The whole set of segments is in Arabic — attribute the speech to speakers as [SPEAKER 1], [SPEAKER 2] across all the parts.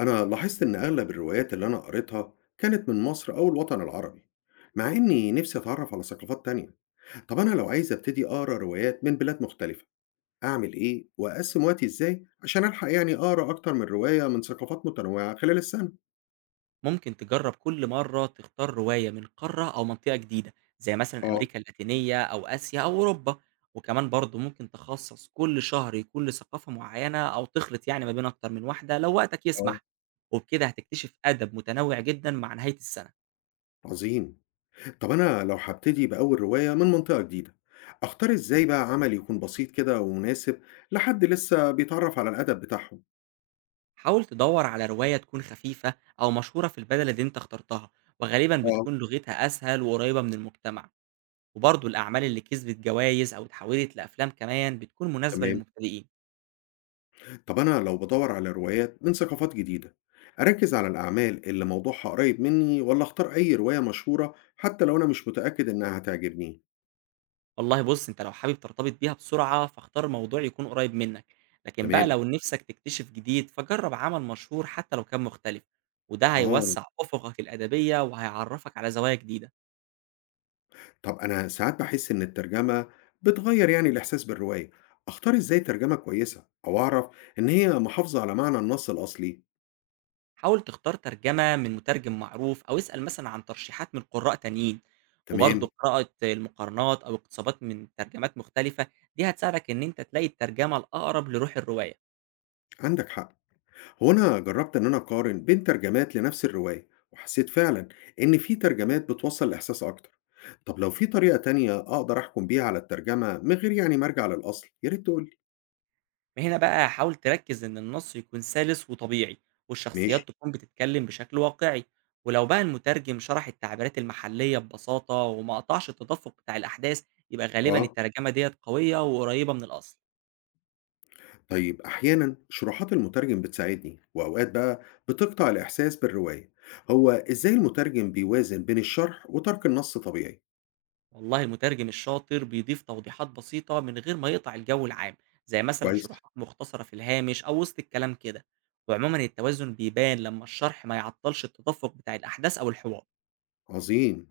[SPEAKER 1] أنا لاحظت إن أغلب الروايات اللي أنا قريتها كانت من مصر أو الوطن العربي، مع إني نفسي أتعرف على ثقافات تانية. طب أنا لو عايز أبتدي أقرأ روايات من بلاد مختلفة، أعمل إيه؟ وأقسم وقتي إزاي عشان ألحق يعني أقرأ أكتر من رواية من ثقافات متنوعة خلال السنة؟
[SPEAKER 2] ممكن تجرب كل مرة تختار رواية من قارة أو منطقة جديدة زي مثلا
[SPEAKER 1] اه.
[SPEAKER 2] أمريكا اللاتينية أو آسيا أو أوروبا. وكمان برضه ممكن تخصص كل شهر يكون لثقافة معينة أو تخلط يعني ما بين أكتر من واحدة لو وقتك
[SPEAKER 1] اه.
[SPEAKER 2] يسمح، وبكده هتكتشف أدب متنوع جدا مع نهاية السنة.
[SPEAKER 1] عظيم. طب أنا لو هبتدي بأول رواية من منطقة جديدة، أختار إزاي بقى عمل يكون بسيط كده ومناسب لحد لسه بيتعرف على الأدب بتاعهم؟
[SPEAKER 2] حاول تدور على رواية تكون خفيفة أو مشهورة في البلد اللي أنت اخترتها، وغالبا
[SPEAKER 1] اه.
[SPEAKER 2] بتكون لغتها أسهل وقريبة من المجتمع. وبرضه الأعمال اللي كسبت جوائز أو اتحولت لأفلام كمان بتكون مناسبة
[SPEAKER 1] تمام.
[SPEAKER 2] للمبتدئين.
[SPEAKER 1] طب أنا لو بدور على روايات من ثقافات جديدة، أركز على الأعمال اللي موضوعها قريب مني ولا أختار أي رواية مشهورة حتى لو أنا مش متأكد إنها هتعجبني؟
[SPEAKER 2] والله بُص، أنت لو حابب ترتبط بيها بسرعة، فاختار موضوع يكون قريب منك، لكن بقى
[SPEAKER 1] تمام.
[SPEAKER 2] لو نِفْسك تكتشف جديد، فجرّب عمل مشهور حتى لو كان مختلف، وده
[SPEAKER 1] آه.
[SPEAKER 2] هيوسّع أفقك الأدبية وهيعرّفك على زوايا جديدة.
[SPEAKER 1] طب أنا ساعات بحس إن الترجمة بتغير يعني الإحساس بالرواية. أختار إزاي ترجمة كويسة أو أعرف إن هي محافظة على معنى النص الأصلي؟
[SPEAKER 2] حاول تختار ترجمة من مترجم معروف أو اسأل مثلًا عن ترشيحات من قُراء تانيين،
[SPEAKER 1] تمام.
[SPEAKER 2] وبرضه قراءة المقارنات أو اقتباسات من ترجمات مختلفة، دي هتساعدك إن أنت تلاقي الترجمة الأقرب لروح الرواية.
[SPEAKER 1] عندك حق. هو أنا جربت إن أنا أقارن بين ترجمات لنفس الرواية وحسيت فعلا إن في ترجمات بتوصل الإحساس أكتر. طب لو في طريقة تانية أقدر أحكم بيها على الترجمة من غير يعني ما أرجع للأصل، يا ريت تقول لي.
[SPEAKER 2] هنا بقى حاول تركز إن النص يكون سلس وطبيعي
[SPEAKER 1] ماشي.
[SPEAKER 2] والشخصيات تكون بتتكلم بشكل واقعي، ولو بقى المترجم شرح التعبيرات المحلية ببساطة وما قطعش التدفق بتاع الأحداث يبقى غالبا
[SPEAKER 1] آه.
[SPEAKER 2] الترجمة ديت قوية وقريبة من الأصل.
[SPEAKER 1] طيب أحيانًا شروحات المترجم بتساعدني، وأوقات بقى بتقطع الإحساس بالرواية. هو إزاي المترجم بيوازن بين الشرح وترك النص طبيعي؟
[SPEAKER 2] والله المترجم الشاطر بيضيف توضيحات بسيطة من غير ما يقطع الجو العام، زي مثلا
[SPEAKER 1] كويس.
[SPEAKER 2] شروحات مختصرة في الهامش أو وسط الكلام كده. وعموما التوازن بيبان لما الشرح ما يعطلش التدفق بتاع الأحداث أو الحوار.
[SPEAKER 1] عظيم.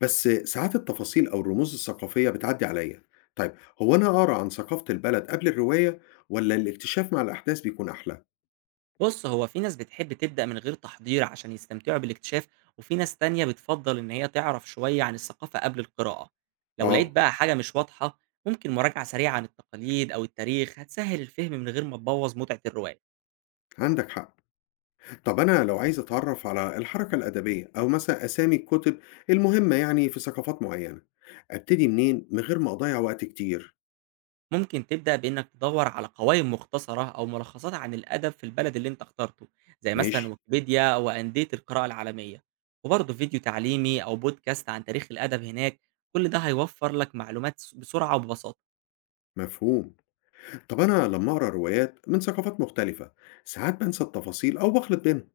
[SPEAKER 1] بس ساعات التفاصيل أو الرموز الثقافية بتعدي عليا. طيب، هو أنا أقرأ عن ثقافة البلد قبل الرواية ولا الاكتشاف مع الأحداث بيكون أحلى؟
[SPEAKER 2] بُص، هو في ناس بتحب تبدأ من غير تحضير عشان يستمتعوا بالاكتشاف، وفي ناس تانية بتفضّل إن هي تعرف شوية عن الثقافة قبل القراءة. لو لقيت
[SPEAKER 1] آه.
[SPEAKER 2] بقى حاجة مش واضحة، ممكن مراجعة سريعة عن التقاليد أو التاريخ هتسهِّل الفهم من غير ما تبوّظ متعة الرواية.
[SPEAKER 1] عندك حق. طب أنا لو عايز أتعرف على الحركة الأدبية أو مثلا أسامي الكتب المهمة يعني في ثقافات معينة، أبتدي منين من غير ما أضيع وقت كتير؟
[SPEAKER 2] ممكن تبدأ بإنك تدوّر على قوائم مختصرة أو ملخصات عن الأدب في البلد اللي أنت اخترته، زي مثلًا
[SPEAKER 1] ماشي.
[SPEAKER 2] ويكيبيديا أو أندية القراءة العالمية. وبرضه فيديو تعليمي أو بودكاست عن تاريخ الأدب هناك، كل ده هيوفّر لك معلومات بسرعة وببساطة.
[SPEAKER 1] مفهوم. طب أنا لما أقرأ روايات من ثقافات مختلفة ساعات بنسى التفاصيل أو بخلط بينهم،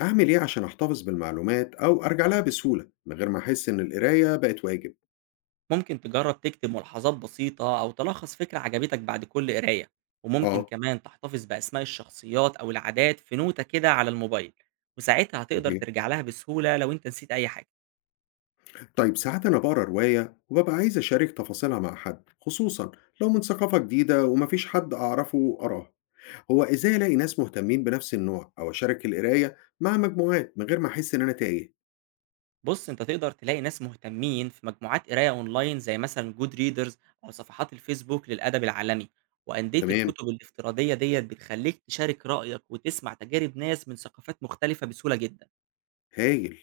[SPEAKER 1] أعمل إيه عشان أحتفظ بالمعلومات أو أرجع لها بسهولة من غير ما أحس إن القراية بقت واجب؟
[SPEAKER 2] ممكن تجرب تكتب ملاحظات بسيطة أو تلخص فكرة عجبتك بعد كل قراية، وممكن
[SPEAKER 1] آه.
[SPEAKER 2] كمان تحتفظ بأسماء الشخصيات أو العادات في نوتة كده على الموبايل، وساعتها هتقدر
[SPEAKER 1] صحيح.
[SPEAKER 2] ترجع لها بسهولة لو أنت نسيت أي حاجة.
[SPEAKER 1] طيب ساعات أنا بقرأ رواية وببقى عايز أشارك تفاصيلها مع حد، خصوصا لو من ثقافة جديدة ومفيش حد أعرفه قراها. هو ازاي الاقي ناس مهتمين بنفس النوع او اشارك القرايه مع مجموعات من غير ما احس ان انا تايه؟
[SPEAKER 2] بص، أنت تقدر تلاقي ناس مهتمين في مجموعات قراية أونلاين زي مثلا جود ريدرز أو صفحات الفيسبوك للأدب العالمي. وأندية
[SPEAKER 1] تمام.
[SPEAKER 2] الكتب الافتراضية ديت بتخليك تشارك رأيك وتسمع تجارب ناس من ثقافات مختلفة بسهولة جدا.
[SPEAKER 1] هايل.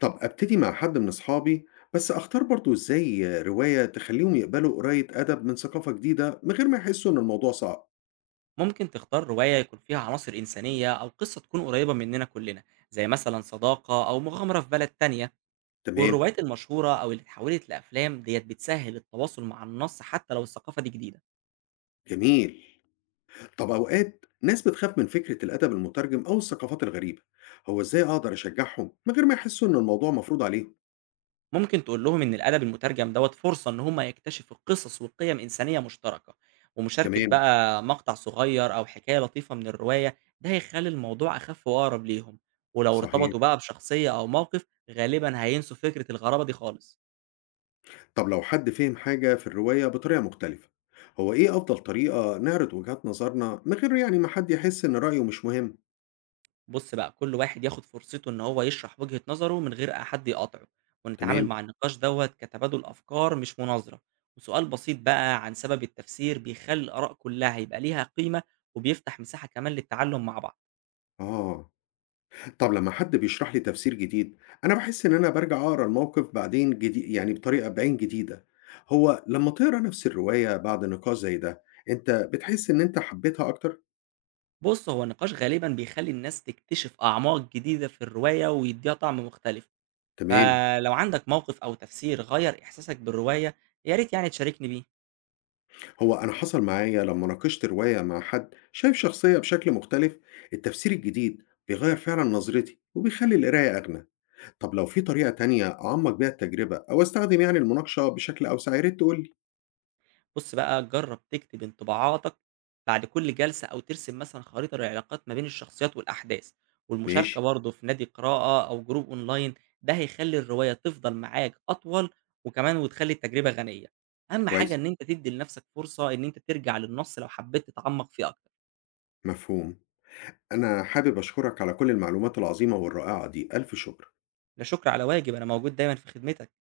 [SPEAKER 1] طب ابتدي مع حد من اصحابي، بس اختار برضو ازاي روايه تخليهم يقبلوا قرايه ادب من ثقافه جديده من غير ما يحسوا ان الموضوع صعب؟
[SPEAKER 2] ممكن تختار رواية يكون فيها عناصر إنسانية أو قصة تكون قريبة مننا كلنا، زي مثلا صداقة أو مغامرة في بلد تانية.
[SPEAKER 1] تمام.
[SPEAKER 2] والروايات المشهورة أو اللي اتحولت لأفلام ديت بتسهل التواصل مع النص حتى لو الثقافة دي جديدة.
[SPEAKER 1] جميل. طب اوقات ناس بتخاف من فكره الادب المترجم او الثقافات الغريبه، هو ازاي اقدر اشجعهم من غير ما يحسوا ان الموضوع مفروض عليهم؟
[SPEAKER 2] ممكن تقول لهم إن الأدب المترجم دوت فرصة إن هم يكتشفوا قصص وقيم إنسانية مشتركة، ومشاركة
[SPEAKER 1] تمام.
[SPEAKER 2] بقى مقطع صغير أو حكاية لطيفة من الرواية ده هيخلي الموضوع أخف وأقرب ليهم. ولو
[SPEAKER 1] صحيح.
[SPEAKER 2] ارتبطوا بقى بشخصية أو موقف غالبا هينسوا فكرة الغرابة دي خالص.
[SPEAKER 1] طب لو حد فهم حاجة في الرواية بطريقة مختلفة، هو إيه أفضل طريقة نعرض وجهات نظرنا من غير يعني ما حد يحس إن رأيه مش مهم؟
[SPEAKER 2] بُص بقى، كل واحد ياخد فرصته إن هو يشرح وجهة نظره من غير حد يقاطعه، ونتعامل
[SPEAKER 1] تمام؟
[SPEAKER 2] مع النقاش دوّة كتبادل أفكار مش مناظرة، وسؤال بسيط بقى عن سبب التفسير بيخلّي الآراء كلها يبقى ليها قيمة، وبيفتح مساحة كمان للتعلم مع بعض.
[SPEAKER 1] آه. طب لما حد بيشرح لي تفسير جديد أنا بحس إن أنا برجع أقرأ الموقف بعدين جديد يعني بطريقة بعين جديدة. هو لما تقرأ نفس الرواية بعد نقاش زي ده أنت بتحس إن أنت حبيتها أكتر؟
[SPEAKER 2] بُص، هو النقاش غالبًا بيخلّي الناس تكتشف أعماق جديدة في الرواية ويدّيها طعم مختلف،
[SPEAKER 1] تمام.
[SPEAKER 2] فلو عندك موقف أو تفسير غيّر إحساسك بالرواية، يا ريت يعني تشاركني بيه.
[SPEAKER 1] هو أنا حصل معايا لما ناقشت رواية مع حد شايف شخصية بشكل مختلف، التفسير الجديد بيغير فعلا نظرتي وبيخلي القراية أغنى. طب لو في طريقة تانية أعمق بيها التجربة أو أستخدم يعني المناقشة بشكل أوسع يا ريت تقولي.
[SPEAKER 2] بُص بقى، جرّب تكتب انطباعاتك بعد كل جلسة أو ترسم مثلًا خريطة للعلاقات ما بين الشخصيات والأحداث،
[SPEAKER 1] ماشي.
[SPEAKER 2] والمشاركة برضه في نادي قراءة أو جروب أونلاين، ده هيخلّي الرواية تفضل معاك أطول وكمان وتخلّي التجربة غنية. أهم حاجة
[SPEAKER 1] كويس.
[SPEAKER 2] إن أنت تدّي لنفسك فرصة إن أنت ترجع للنص لو حبّيت تتعمّق فيه أكتر.
[SPEAKER 1] مفهوم. أنا حابب أشكرك على كل المعلومات العظيمة والرائعة دي، ألف شكر.
[SPEAKER 2] لا شكر على واجب، أنا موجود دايمًا في خدمتك.